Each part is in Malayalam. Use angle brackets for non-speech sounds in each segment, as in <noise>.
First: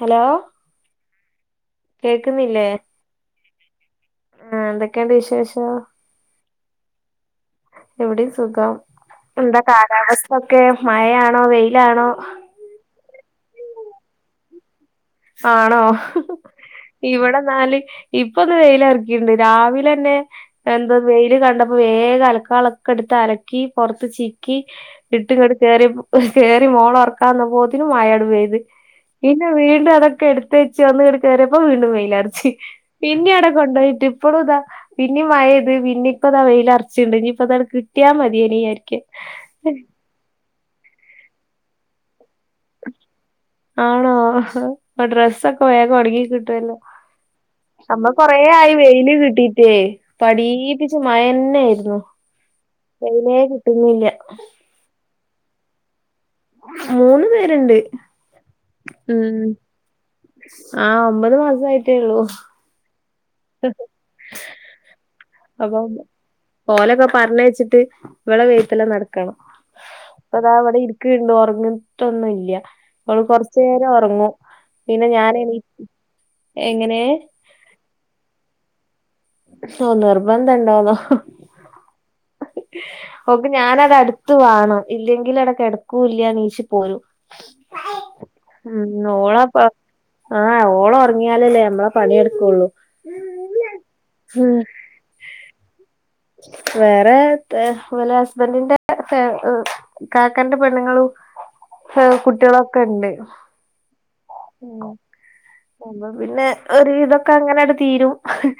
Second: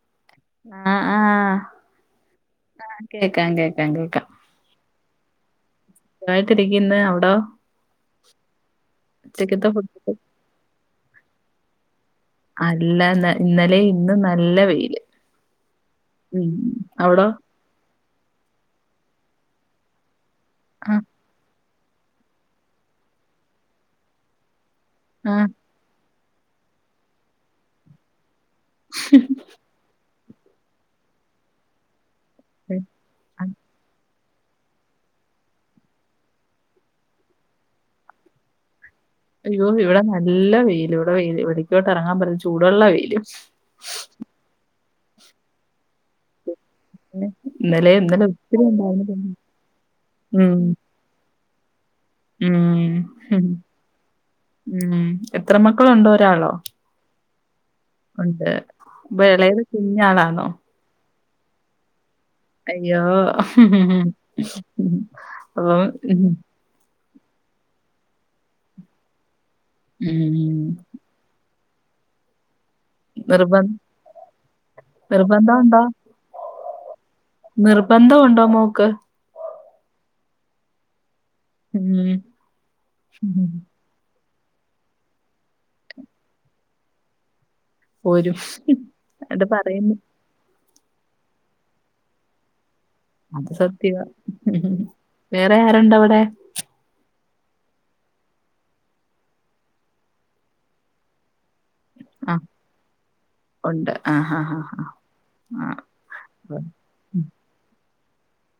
ഹലോ ആഹ് ആഹ് കേക്കുന്നില്ലേ ആഹ് കേക്കാം കേക്കാം കേക്കാം ആഹ് എന്തൊക്കെണ്ട് വിശേഷം സുഖായിട്ടിരിക്കുന്ന് അവിടോ ഇവിടേം സുഖം എന്താ ഉച്ചക്കത്തെ ഫുഡ് കാലാവസ് ഒക്കെ മഴയാണോ വെയിലാണോ അല്ലന്നെ ഇന്നലേം ഇന്നും നല്ല വെയില് ആണോ ഉം അവിടോ ഇവിടെന്നാല് ഇപ്പൊന്ന് വെയിലറക്കിണ്ട് രാവിലെന്നെ എന്താ ആഹ് വെയില് കണ്ട പ്പോ വേഗലക്കാള്ളോക്കെ എടുത്ത് അലക്കി പുറത്ത് ചിക്കി ഇട്ട- ആഹ് കേറി മോളെ ഉറക്കാന്നപ്പോത്തിന് മഴട് പെയ്ത് പിന്നെ വീണ്ടും അതൊക്കെ എടുത്ത് വച്ച് വന്ന് ങ്ങട്ട് കേറിയപ്പോ വീണ്ടും വെയിലറച്ച് പിന്നേം അവിടെ കൊണ്ടോയിട്ട് ഇപ്പളും ദാ പിന്നീം മേഴേത് പിന്നെ ഇപ്പൊ ദാ വെയിൽ അറച്ചിണ്ട് ഇനി പ്പൊത് കിട്ടിയാമതിയനിവിചാരിക്ക അയ്യോ ഇവിടെ നല്ല വെയില് ഇവിടെ വെയിൽ ഇവിടക്കോട്ട് ഇറങ്ങാൻ പറ്റി ചൂടുള്ള വെയില് ആണോ ആഹ് ഡ്രസ്സൊക്കെ വേഗം ഒണങ്ങി കിട്ടുവല്ലോ പിന്നെ ഇന്നലെ അമ്മക്ക് ഇന്നലെ കൊറേ ഒത്തിരി ആയി ഉണ്ടായിരുന്നു വെയില് പിന്നെ. കിട്ടീട്ടെ ഉം പടീപ്പി ന്ന് മയന്നേര്ന്നു ഉം വെയിലെ ഉം കിട്ടുന്നില്ല ഉം എത്ര മക്കളുണ്ട് ഒരാളോ? മൂന്ന് പേരുണ്ട്. ഉണ്ട് വെളെൽ കുഞ്ഞാളാണോ? ആഹ് ഒമ്പത് മാസയിട്ടേ ഒള്ളൂ. അയ്യോ ഓ ഹ് ഹ് ഹ് ഓ ഹ് അപ്പൊ ആ. ഓലൊക്കെ പറഞ്ഞെച്ചിട്ട് ഇങ്ങള് വെത്തിലെ നടക്കണം ഇപ്പതാ അവ്ടെഇര് ക്ക് ണ്ട് ഒർങ്ങിട്ടൊന്നുല്ല. അവള് നിർബ കൊർച്ചേര ഒർങ്ങും പിന്നെ ഞാൻ എണീ നിർബന്ധം എങ്ങനെ? നിർബന്ധഉണ്ടോ മോക്ക്? പഷേ നിർബന്ധ ഉണ്ടോന്നോ ഉം അഹ് ഓക്ക് ഞാനത്ട്ത ത്ത് വേണം ഇല്ലെങ്കില് അവ്ടെ ക്ക്ടക്കൂല്ല നീഷ് പോരും പോരും. ആഹ് അത് ഓളപ്പ പറയുന്നു ആഹ് ഓള് ഒറങ്ങിയാലല്ലേ ന്നമ്മളെ പണിയട്ക്കൊള്ളൂ. അത് സത്യവാ ഹ് ഹ് ഹ് വേറെ ആരുണ്ട് അവിടെ? വേറെ തെ വ് ലെ ഹസ്ബന്റിന്റെ ഫേ എ. കാക്കന്റെ പെണ്ണ്ങ്ങള് എ ആഹ് കുട്ട്യാളൊക്കെണ്ട്. ഉണ്ട് ആഹ് ഹ ഹ അപ്പൊ പിന്നെ ഒര് വിതൊക്കെ അങ്ങനെട് തീരും.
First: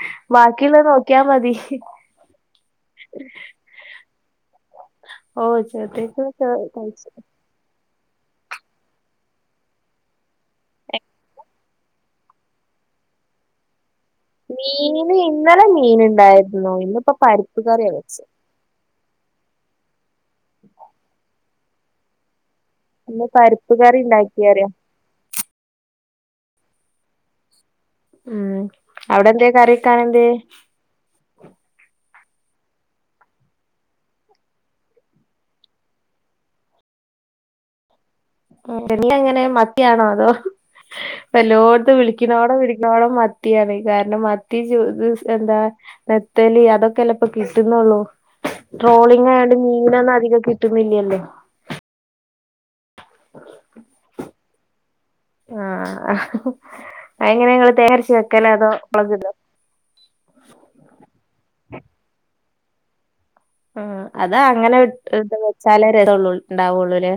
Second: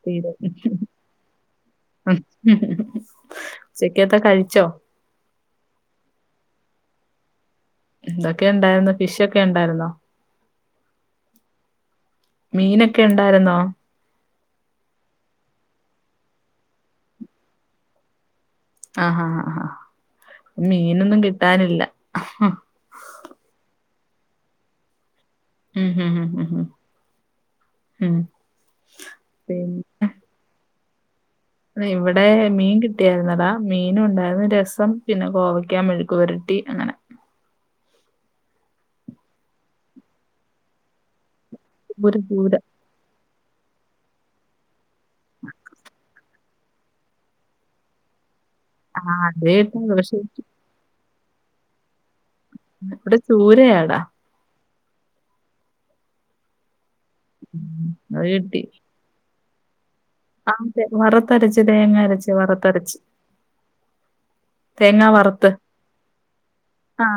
തീരും. ബാക്കിയിള്ളെ നോക്കിയാ മതി ഹി ഹി. ചെക്കത്തെ കഴിച്ചോ? ഓ ചക്കത്തോക്കെ കഴിച്ചു. എതൊക്കെണ്ടായിര്ന്നു ഫിഷ് ഒക്കെ എണ്ടായ്ര്ന്നോ? മീനൊക്കെ ഇണ്ടായര്ന്നോ? മീന് ഇന്നലെ മീൻ ഇണ്ടായിര്ന്നു ഇന്നിപ്പോ പരിപ്പ് കറിയ വെച്ചേ. ആഹഹാആ മീനൊന്നും കിട്ടാനില്ല അ ഹ്. ഇന്ന് പരിപ്പ്കറി ഇണ്ടാക്കിയറിയ മ്മ് ഹ് ഹ് ആഹ് അവ്ടെ എന്തേ കറിയെക്കാൻ എന്തേ? ഇവ്ടെ മീൻ കിട്ടിയായിര്ന്നെടാ മീനുണ്ടായിരുന്നു രസം പിന്നെ കോവയ്ക്ക മെഴുക്പുരട്ടി അങ്ങനെ. ട്ട്ലെങ്ങനെ മത്തിയാണോ അതോ പെല്ലോടത്തും ഒരു ചൂര വിളിക്കോണോടം വിളി ക്ക്ണോടം മത്തിയാണ് കാരണം മത്തി ചു ഇദ് സ് എന്താ പെത് ത്തല് അതൊക്കെല്ലപ്പോ കിട്ടുന്നോള്ളൂ ആ ട്രോളിംഗ് അത് ആയോണ്ട് കിട്ടും മീനൊന്ന് പക്ഷെ അധികം കിട്ട് ട്ടുന്നില്ലലോ. ഇവ്ടെ ചൂരയാടാ. ആഹ് അയ് എങ്ങനെ ഇങ്ങള് ഉം, തേങ്ങ അരച്ച് അത് വെക്കല അതോ മോളഗ്ഇടോ? ആഹ് തേങ്ങ വറുത്തരച്ച് തേങ്ങ അരച്ച് വറുത്തരച്ച്. ആഹ് അതാ അങ്ങനെ ഇട് തേങ്ങ ട്ട് വറുത്ത് വെച്ചാലേ രസണ്ടാവോള്ളൂല്ലേ.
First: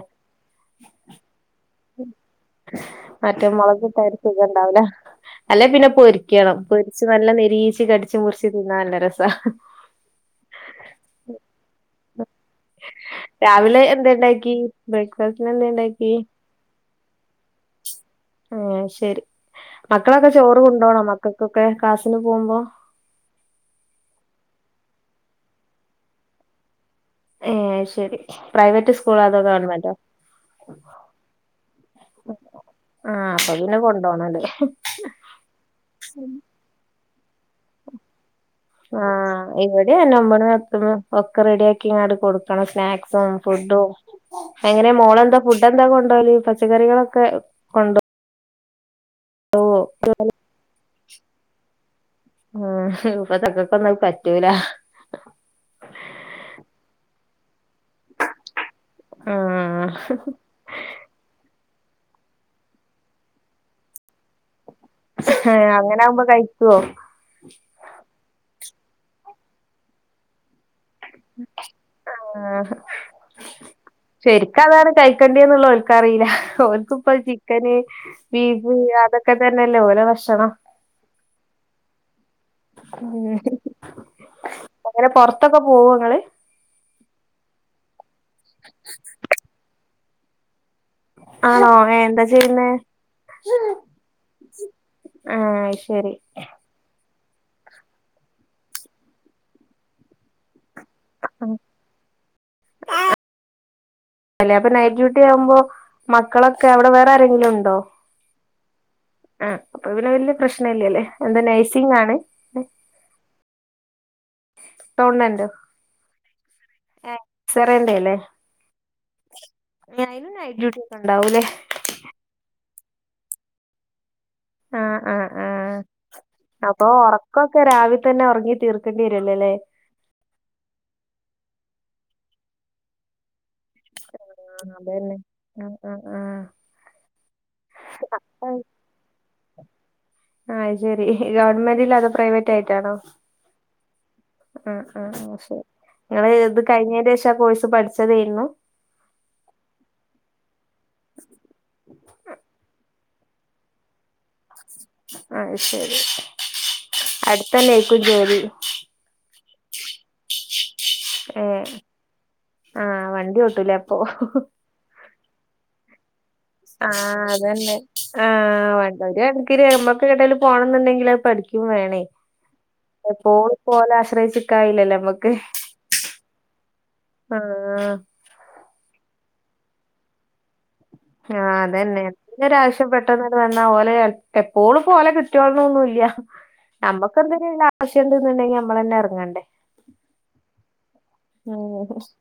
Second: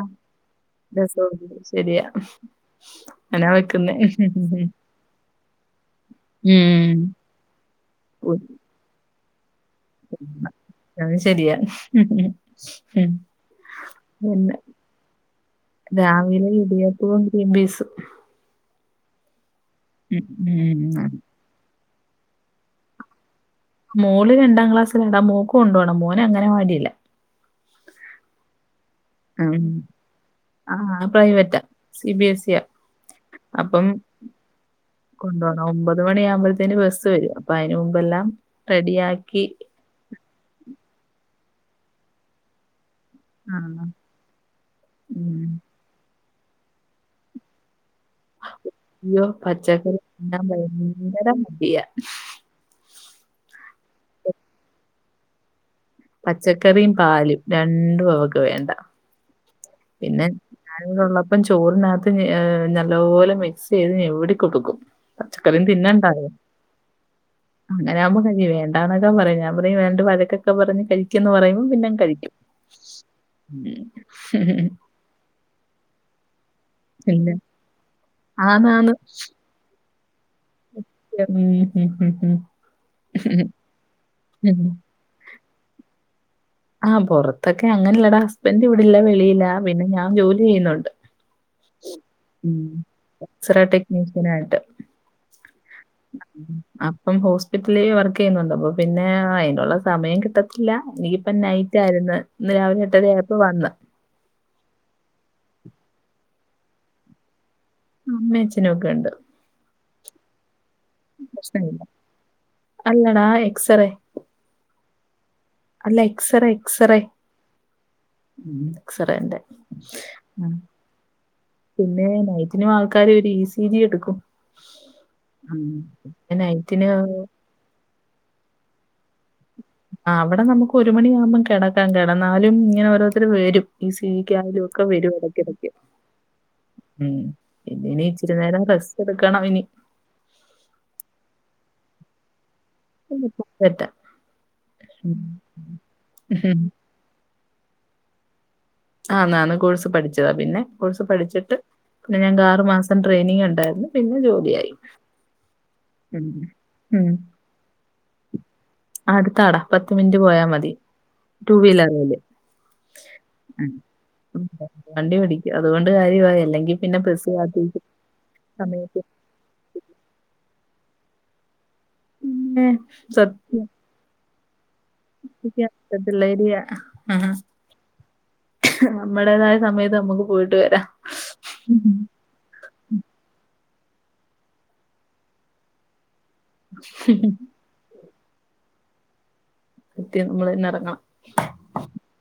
രസണ്ട് മറ്റേ വെക്കുന്നേ മോളഗ്ട്ടര് സുഖണ്ടാവുല. അല്ലെ പിന്നെ പൊരിക്കണം ഉം പൊരിച്ച് നല്ല ന്നിരീച്ച് കടിച്ച് മുറിച്ച് തിന്നാ നല്ല രസ ഹ് ഹ്. ആ അത് ശെരിയാ ഹ് ഹ് ഹം. രാവിലെ എന്തണ്ടാക്കി ബ്രേക്ക്ഫാസ്റ്റന് എന്തണ്ടാക്കി? ന്ന് ഇടിയ <unintelligible> ഗ്രീൻപിസ്. ആ ശെരി ഉം, മക്കളൊക്കെ ചോറ് കൊണ്ടോണോ ഉം. മക്കക്കൊക്കെ ക്ലാസിന് പോവുമ്പോ? മോള് രണ്ടാം ക്ലാസ്സലാടാ മോക്ക് കൊണ്ടോണം മോന് അങ്ങനവാടിയില. ഏ ശെരി പ്രൈവറ്റ് സ്കൂളോ അതോ ഉം. ഗവൺമെന്റോ? ആ പ്രൈവറ്റാ സി ബി എസ് സിയാ. ആഹ് അപ്പൊ പിന്നെ അപ്പം കൊണ്ടോണല്ലേ കൊണ്ടോണം ഒമ്പത് മണിഴാകുമ്പോഴ്ത്. തിന് ബസ്സ് വരും അപ്പൊ അയിന് മുമ്പെല്ലാം ആഹ് റെഡിയാക്കി. <unintelligible> ഒക്കെ റെഡിയ ആക്കിങ്ങാണ്ട് കൊട്ക്കണം സ്നാക്സും ആഹ് ഫുഡും. എങ്ങനെ മോളെന്താ ഉം ഫുഡ് എന്താ കൊണ്ടോവല് പച്ചക്കറികളൊക്കെ കൊണ്ടോവോ ഉള്ളിയോ പച്ചക്കറിയോ തിന്നാൻ ഭയങ്കര മടിയാ ആ ഇപ്പക്കക്കൊന്നും പറ്റൂല പച്ചക്കറിയും പാലും രണ്ടും അവൾക്ക് വേണ്ട ആ ആ പിന്നെ ഞാനിവിടെള്ളപ്പം ചോറിനകത്ത് നല്ലപോലെ മിക്സ് ചെയ്ത് നവിടിക്കൊടുക്കും പച്ചക്കറിം അങ്ങനെ ആവുമ്പോ തിന്നെണ്ടായോ കഴിക്കുവോ അങ്ങനൊവുമ്പോ കഴിക്കും വേണ്ടാന്നൊക്കെ പറയും ഞാൻ പറയും രണ്ട് വഴക്കൊക്കെ പറഞ് കഴി കഴിക്കെന്ന് പറയുമ്പോ പിന്നെ കഴിക്കും ആഹ് ശരിക്ക് അതാണ് കഴിക്കേണ്ടതെന്നുള്ളത് അവക്കറിയില്ല അവർക്കിപ്പ പിന്നെ ചിക്കന് ബീഫ് ആന്നാന്ന് അതൊക്കെ അതൊക്കെ തന്നെയല്ലേ ഓല ഭക്ഷണം ഉം ഉ ഉ ഉ ഉം ഉം അങ്ങനെ പുറത്തൊക്കെ പോവോ ഇങ്ങള് ആഹ് പുറത്തൊക്കെ അങ്ങനെല്ലടാ ഹസ്ബൻറ് ഇവിടെല്ല വെളിയില പിന്നെ ഞാൻ ജോലി ചെയ്യുന്നുണ്ട് ആണോ ഐ എന്താ ഉം ചെയ്യുന്നേ എക്സ്റേ ടെക്നീഷ്യനായിട്ട് ആഹ് ശരി ഉം അപ്പം ഹോസ്പിറ്റലില് വർക്ക് ചെയ്യുന്നുണ്ട് അപ്പൊ പിന്നെ അതിനുള്ള സമയം കിട്ടത്തില്ല എനിക്ക് ഇന്നിപ്പ ആ നൈറ്റ് ആയിരുന്നു ഇന്ന് രാവിലെ എട്ടര ആയപ്പോ വന്ന് അപ്പൊ നൈറ്റ് ഡ്യൂട്ടി ആവുമ്പോ മക്കളൊക്കെ അവിടെ വേറെ ആരെങ്കിലും ഉണ്ടോ അമ്മേം അച്ഛനും ഒക്കെ ഉണ്ട് ആ അപ്പൊ പിന്നെ വലിയ പ്രശ്നല്ല അല്ലേ എന്താ പ്രശ്നമില്ല നഴ്‌സിംഗാണ് അല്ലടാ എക്സറേ ഗവണ്മെന്റോ അല്ല എക്സറേ എക്സറേ എക്‌സറന്റെല്ലേ ഉം എക്സറേന്റെ അയ്‌നും നൈറ്റ് ആഹ് ഡ്യൂട്ടി ഒക്കെ ഉണ്ടാവൂല്ലേ പിന്നെ നൈറ്റിനും ആൾക്കാര് വരും ഇ സി ജി എടുക്കും ആഹ് ആഹ് ഉം അപ്പൊ നയ്റ്റ്ന് ഒക്കെ രാവിലെ തന്നെ ഉറങ്ങി തീർക്കേണ്ടി വരുല്ലോല്ലേ ആ അവിടെ നമുക്ക് ഒരു മണിയാാവുമ്പോം കിടക്കാം കിടന്നാലും ഇങ്ങനെ ഓരോരുത്തർ വരും ഈ സീ ജിക്കായാലും ആഹ് ഒക്കെ വരും അതന്നെ ഇടക്കിടയ്ക്ക് ആഹ് ആഹ് ഉം ഇന്ന് ഇനി ഇച്ചിരി ആഹ് നേരം റസ്റ്റ്‌ എടുക്കണം ഇനി ആഹ് അത് ശരി ഗവൺമെന്റ്ലാണോ അതോ പ്രൈവറ്റ് ആയിട്ടാണോ <unintelligible> പ്രൈവറ്റ ഉം ഉം ശരി നിങ്ങള് ഉം. ഇത് കഴിഞ്ഞതിന്റെ ശേഷം ആ കോഴ്സ് പഠിച്ചതായിരുന്നു ആഹ് അന്ന് കോഴ്സ് പഠിച്ചതാ പിന്നെ കോഴ്സ് പഠിച്ചിട്ട് പിന്നെ ഞങ്ങക്ക് ആറു മാസം ട്രെയിനിങ് ഉണ്ടായിരുന്നു പിന്നെ ജോലിയായി ആഹ് ഉ ഉം അടുത്തന്നേക്കു ജോലി അടുത്താടാ പത്ത് മിനിറ്റ് പോയാ മതി ടു ഏഹ് വീലറില് ആഹ് വണ്ടി ഓട്ടൂലേ അപ്പൊ ഉം വണ്ടി പടിക്ക്യാ അതുകൊണ്ട് കാര്യമായല്ലോ ആ അതന്നെ ആ സമയത്ത് വണ്ടി ഒര് പിന്നെ നമ്മക്ക് എങ്ങട്ടേലും പോണംന്ന് ണ്ടെങ്കിൽ അത് പഠിക്കും വേണേ- പിന്നെ എപ്പോഴും ഇപ്പൊ ഓലെ ആശ്രയിച്ച് നിക്കാൻ കഴിയില്ലല്ലോ- ന്റത് ഒരുള്ളേര്യാ ആഹ് - നമ്മുടേതായ സമയത്ത് നമുക്ക് പോയിട്ട് വരാം- ആഹ് അതന്നെ- എന്തേലും ഒരാവശ്യം പെട്ടെന്നാണ്ട് വന്നാൽ ഓലെ എപ്പോഴും ഇപ്പൊ ഓലെ കിട്ട്യോളണന്നൊന്നുമില്ല- നമുക്ക് എന്തെങ്കിലും ആവശ്യണ്ട്ന്ന്ണ്ടെങ്കി നമ്മളന്നെ എറങ്ങേണ്ടേ- സത്യം നമ്മള് തന്നെ എറങ്ങണം- ഓഹ് -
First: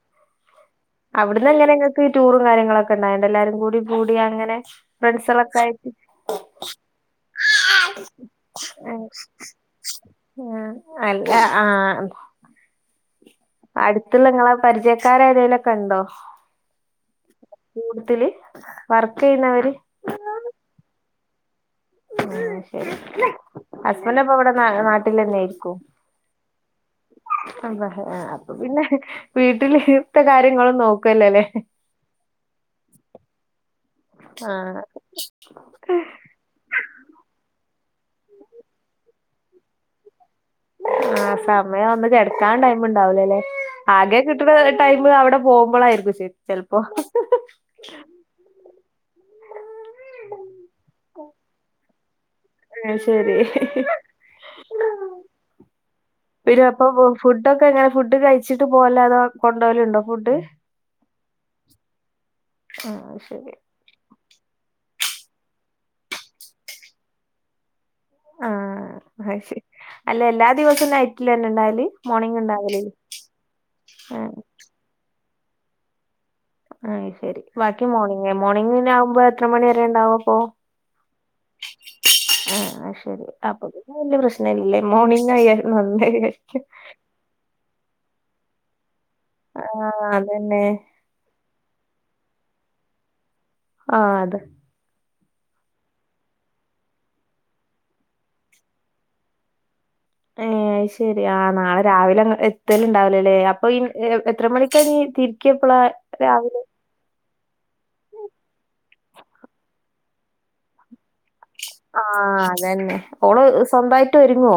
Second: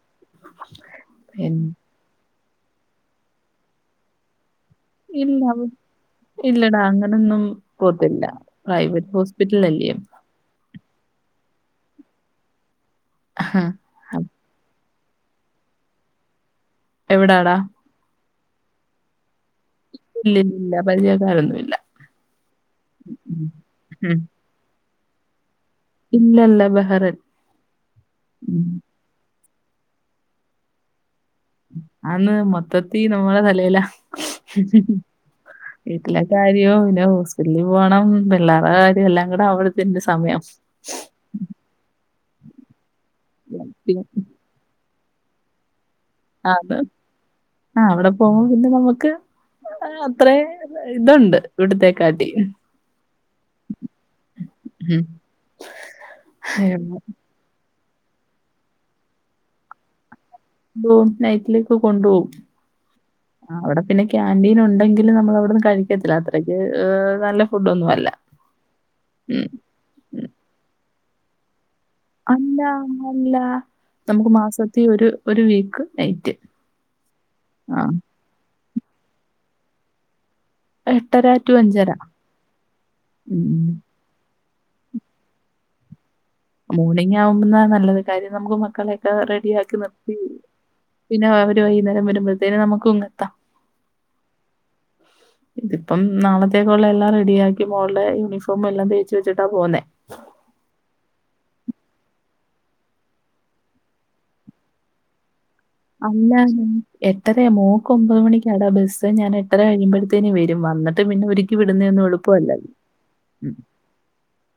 അവിടന്ന് എൻ- എങ്ങനെങ്ങക്ക് ടൂറും കാര്യങ്ങളൊക്കെ ഉണ്ടായിണ്ട എല്ലാരും കൂടി അങ്ങനെ- ഇല്ല ഫ്രൻസലൊക്കെ ആയിട്ട്- ഇല്ലടാ അങ്ങനൊന്നും പോത്തില്ല പ്രൈവറ്റ് ഹോസ്പിറ്റലല്ലേ അല്ല ആഹ് - ആഹ് - അടുത്തുള്ള നിങ്ങളെ പരിചയക്കാരാരേലും ക്കെ ഒണ്ടോ? എവിടാടാ? കൂടുതല് വർക്ക് ചെയ്യുന്നവര്- ഇല്ലില്ലില്ല പരിചയക്കാരൊന്നും ഇല്ല- ഉം ശരി ഉം. ഹസ്ബൻറ് അപ്പൊ ഇവിടെ നാട്ടിൽ തന്നെ ആയിരിക്കും- ഇല്ലല്ല ബഹ്റിൻ അപ്പൊ പിന്നെ വീട്ടിലത്തെ കാര്യങ്ങളും നോക്കല്ലല്ലേ- ആന്ന് മൊത്തത്തി നമ്മുടെ തലേലാ- ആഹ് - വീട്ടിലെ കാര്യോ പിന്നെ ഹോസറ്റിറ്റലിൽ പോണം പിള്ളേരുടെ കാര്യോ എല്ലാം കൂടെ അകുമ്പഴത്തേന് ഒര് സമയാവും- ആഹ് സമയം ഒന്ന് കിടക്കാൻ ടൈമ് ഉണ്ടാവില്ലാല്ലെ പിന്നെ ആകെ കി- കിട്ട്ന്നടൈമ് അവിടെ പോകുമ്പോളായിരിക്കും ശരി ആന്ന് ചെലപ്പോ ആ അവിടെ പോകുമ്പോ പിന്നെ നമുക്ക്- ആഹ് അത്രയും ഇതൊണ്ട് ഇവിടത്തേക്കാട്ടി- ഏഹ് ശരി ഉം. പിന്നെ എപ്പപ്പോവും- ഫുഡ്ക്കെ എങ്ങനെ ഫുഡ് കഴിച്ചിട്ട് പോവല്ലണോ അതോ കൊണ്ടോവലുണ്ടോ ഫുഡ്- ഓഹ് നൈറ്റിലേക്ക് കൊണ്ടുപോവും- ആഹ് ശരി- പിന്നെ ക്യാന്റീൻ ഒണ്ടെങ്കിലും നമ്മൾ അവിടന്ന് കഴിക്കത്തില്ല അത്രയ്ക്ക് നല്ല ഫുഡ് ഒന്നുമല്ല- ആഹ് അശരി അല്ല എല്ലാ ദിവസവും നൈറ്റില് തന്നെ ഉണ്ടാവല്- മോർണിംഗ് അല്ല ഉണ്ടാവലില്ലേ അല്ല ആ നമുക്ക് മാസത്തി ഒരു ഒരു വീക്ക് നൈറ്റ്- അയ് ശരി ആ. ബാക്കി മോർണിംഗ് മോർണിംഗ് ആകുമ്പോ എത്ര മണി വരെണ്ടാവു അപ്പോ- ടു ആഹ് ശരി അപ്പ ഉം. പി വല്ല്യ പ്രശ്ന ഇല്ലേ മോർണിംഗ് ആയാലും നല്ലത് - മോർണിംഗ് ആവുമ്പന്നാ നല്ലത് കാര്യം നമുക്ക് മക്കളെയൊക്കെ റെഡിയ ആ ആക്കി നിർത്തി- അതന്നെ പിന്നെ അവര് വൈകുന്നേരം വരുമ്പോഴത്തേനും നമുക്കും ഇങ്ങെത്താം- ആഹ് അതെ- അ <inaudible> ഇതിപ്പം നാളത്തേക്കുള്ള എല്ലാം റെഡിയാക്കി മോളുടെ യൂണിഫോം എല്ലാം തേച്ച് വെച്ചിട്ടാ പോന്നേ- ഏ അത് ശരി ആ നാളെ രാവിലെ എത്തലണ്ടാവലല്ലേ അപ്പൊ എത്ര മണിക്കാണിനി തി രിക്കെപ്പളാ- <unintelligible> എട്ടര മോക്ക് ഒമ്പത് മണിക്കാടാ ബസ്സ് ഞാനെട്ടര കഴിയുമ്പോഴത്തേന് വരും വന്നിട്ട് പിന്നെ ഒരു ആഹ് അതന്നെ ഓള് സ്വന്തമായിട്ട് ഒരുങ്ങോ?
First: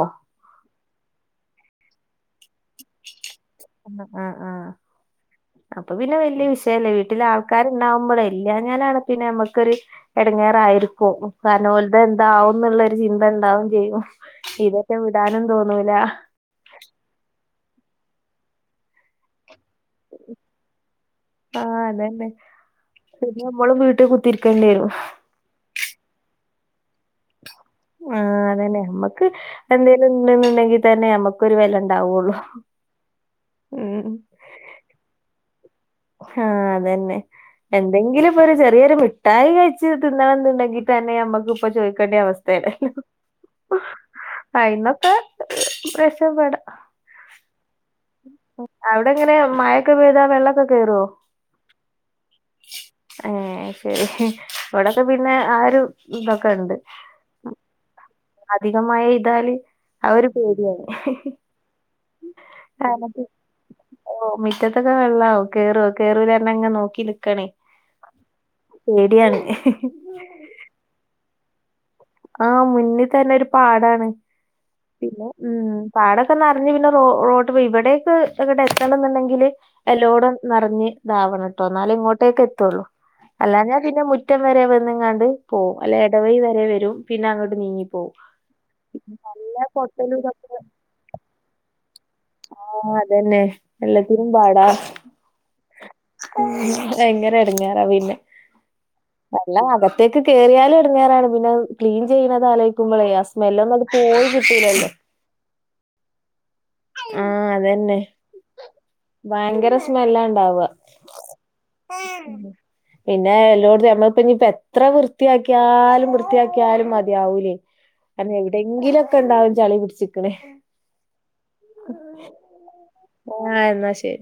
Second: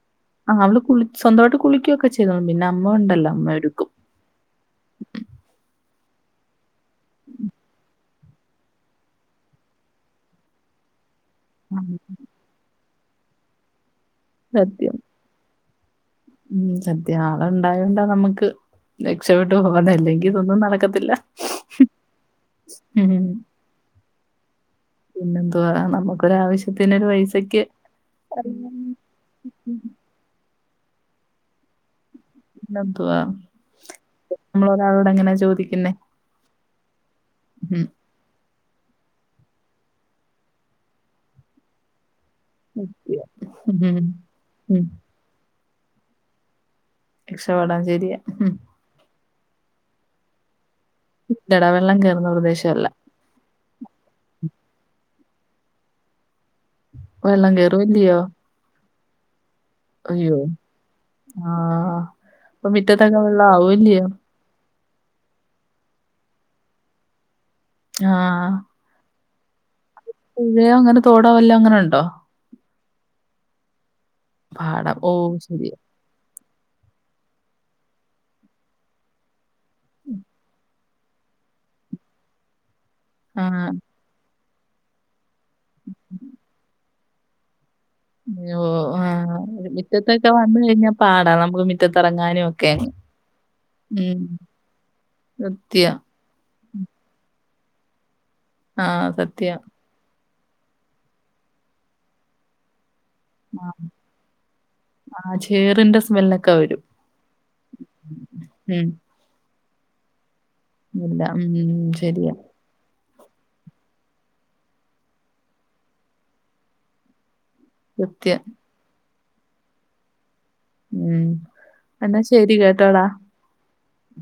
ആഹ് അവള് കുളി സ്വന്തമായിട്ട് കുളിക്കൊക്കെ ചെയ്തോളും പിന്നെ അമ്മ ഒണ്ടല്ലോ അമ്മ ഒരുക്കും- ആഹ് ആഹ് ആഹ് അപ്പൊ പിന്നെ വലിയ വിഷയില്ല വീട്ടില് ആൾക്കാര് ഉണ്ടാവുമ്പോളേ ഇല്ലാഞ്ഞാലാണ് പിന്നെ നമ്മുക്കൊരു എടങ്ങേറായിരിക്കോ - കാരണം ഉം, ഓല്ത് എന്താവുന്നുള്ളൊരു ചിന്തണ്ടാവും ചെയ്യും സത്യം ഇതെറ്റം വിടാനും തോന്നൂല ഉം സത്യം ആള് ണ്ടായോണ്ട നമ്മക്ക് രക്ഷപെട്ട് പോകുന്നു അല്ലെങ്കിൽ ഇതൊന്നും നടക്കത്തില്ല മ്മളും വീട്ടി കുത്തിരിക്കണ്ടി വെരും പിന്നെന്തുവാ നമുക്കൊരാവശ്യത്തിനൊരു പൈസ ആ അതെന്നെ മ്മക്ക് എന്തെ <unintelligible> ണ്ടെങ്കിത്തെന്നെ നമുക്കൊരു വെല ണ്ടാവൊള്ളു എന്തുവാ നമ്മളൊരാളോട് എങ്ങനാ ചോദിക്കുന്നെ ആ അതെന്നെ എന്തെങ്കിലും ഇപ്പൊ ഒരു ചെറിയൊരു മിഠായി കഴിച്ച് തിന്നണംന്ന്ണ്ടെങ്കിത്തെന്നെ നമ്മുക്ക്പ്പ ചോയ്ക്കണ്ടവസ് ഥെണല്ലൊ സത്യം. ഉം. ഉം. അയിന്നൊക്കെ രക്ഷപ്പെടാ രക്ഷപെടാം ശെരിയാ അവടെങ്ങനെ മഴൊക്കെ പെയ്താ വെള്ളൊക്കെ കേറോ ഇല്ലടാ വെള്ളം കേറുന്ന പ്രദേശല്ല ഏ ശെരി ഇവിടൊക്കെ പിന്നെ ആ ഒരു ഇതൊക്കെണ്ട് വെള്ളം കേറും ഇല്ല്യോ അധികം മഴെയ്താല് ആഒരു പേട്യണ് ആ. അപ്പൊ മിറ്റത്തൊക്കെ വെള്ളം ആവുവല്ലയോ? ഓ റ്റത്തൊക്കെ വെള്ളാവും കേറോ കേറൂല്ലേ ർഞ് അങ്ങനെ നോക്കി നിക്കാണെ ആ പേടിയാണ് പുഴയോ അങ്ങനെ തോടോ വല്ലോ അങ്ങനെണ്ടോ ആ മുന്ന് ത്തന്നെ ഒരു പാടാണ് പാടം. ഓ! പിന്നെ ശരി. ഉം പാടൊക്കെ നർഞ്ഞ് പിന്നെ റോ റോട്ട് ഇവിടെക്കെ ങ്ങട്ട് എത്തണംന്ന്ണ്ടെങ്കില് എല്ലോടും നറഞ്താവണം ട്ടോ ന്നാലെ ഇങ്ങോട്ടേക്കെത്തൊള്ളൂ ആ. അല്ലാഞ്ഞ പിന്നെ മു റ്റം വെരെ വെന്ന്ങ്ങാണ്ട് പോവും അല്ലെ എടവഴി വരെ വെരും പിന്നങ്ങട്ട് നീങ്ങിപ്പോവും ഓ ആ മിറ്റത്തൊക്കെ ഇതൊക്കെ വന്ന് കഴിഞ്ഞാ പാടാ നമുക്ക് മി റ്റത്തെറങ്ങാനൊക്കെ ആ അതന്നെ ഉം എല്ലാത്തിനും സത്യ ഉം ഭയങ്കര എടങ്ങേറ പിന്നെ ആ അല്ല സത്യം. അക ത്തേക്ക് കേറിയാലും എടങ്ങേറാണ് പിന്നത് ക്ലീൻ ചെയ്യ്ണത് ആലോയ്ക്കുമ്പളെ അസ് ആ സ്മെല്ലൊന്നണ്ട് പോയി കിട്ടുലല്ലോ ആ ചേറിന്റെ സ്മെല്ലൊക്കെ വെരും ആ അതെന്നെ ഭയങ്കര സ്മെല്ലാണ്ടാവ ഇല്ല ഉം ശെരിയ പിന്നെ എല്ലോട്ത്തും ഞമ്മള്പ്പ ഇനിപ്പ എത്ര വൃത്തിയാക്കിയാലും വൃത്തിയാക്കിയാലും മതിയാവൂലേ കാരണം സത്യം. എവിടെയങ്കിലൊക്കെണ്ടാവും ചളി പിടിച്ച്ക്ക്ണ്‌ ഉം എന്നാ ശെരി കേട്ടോടാ ആ എന്നാ ശരി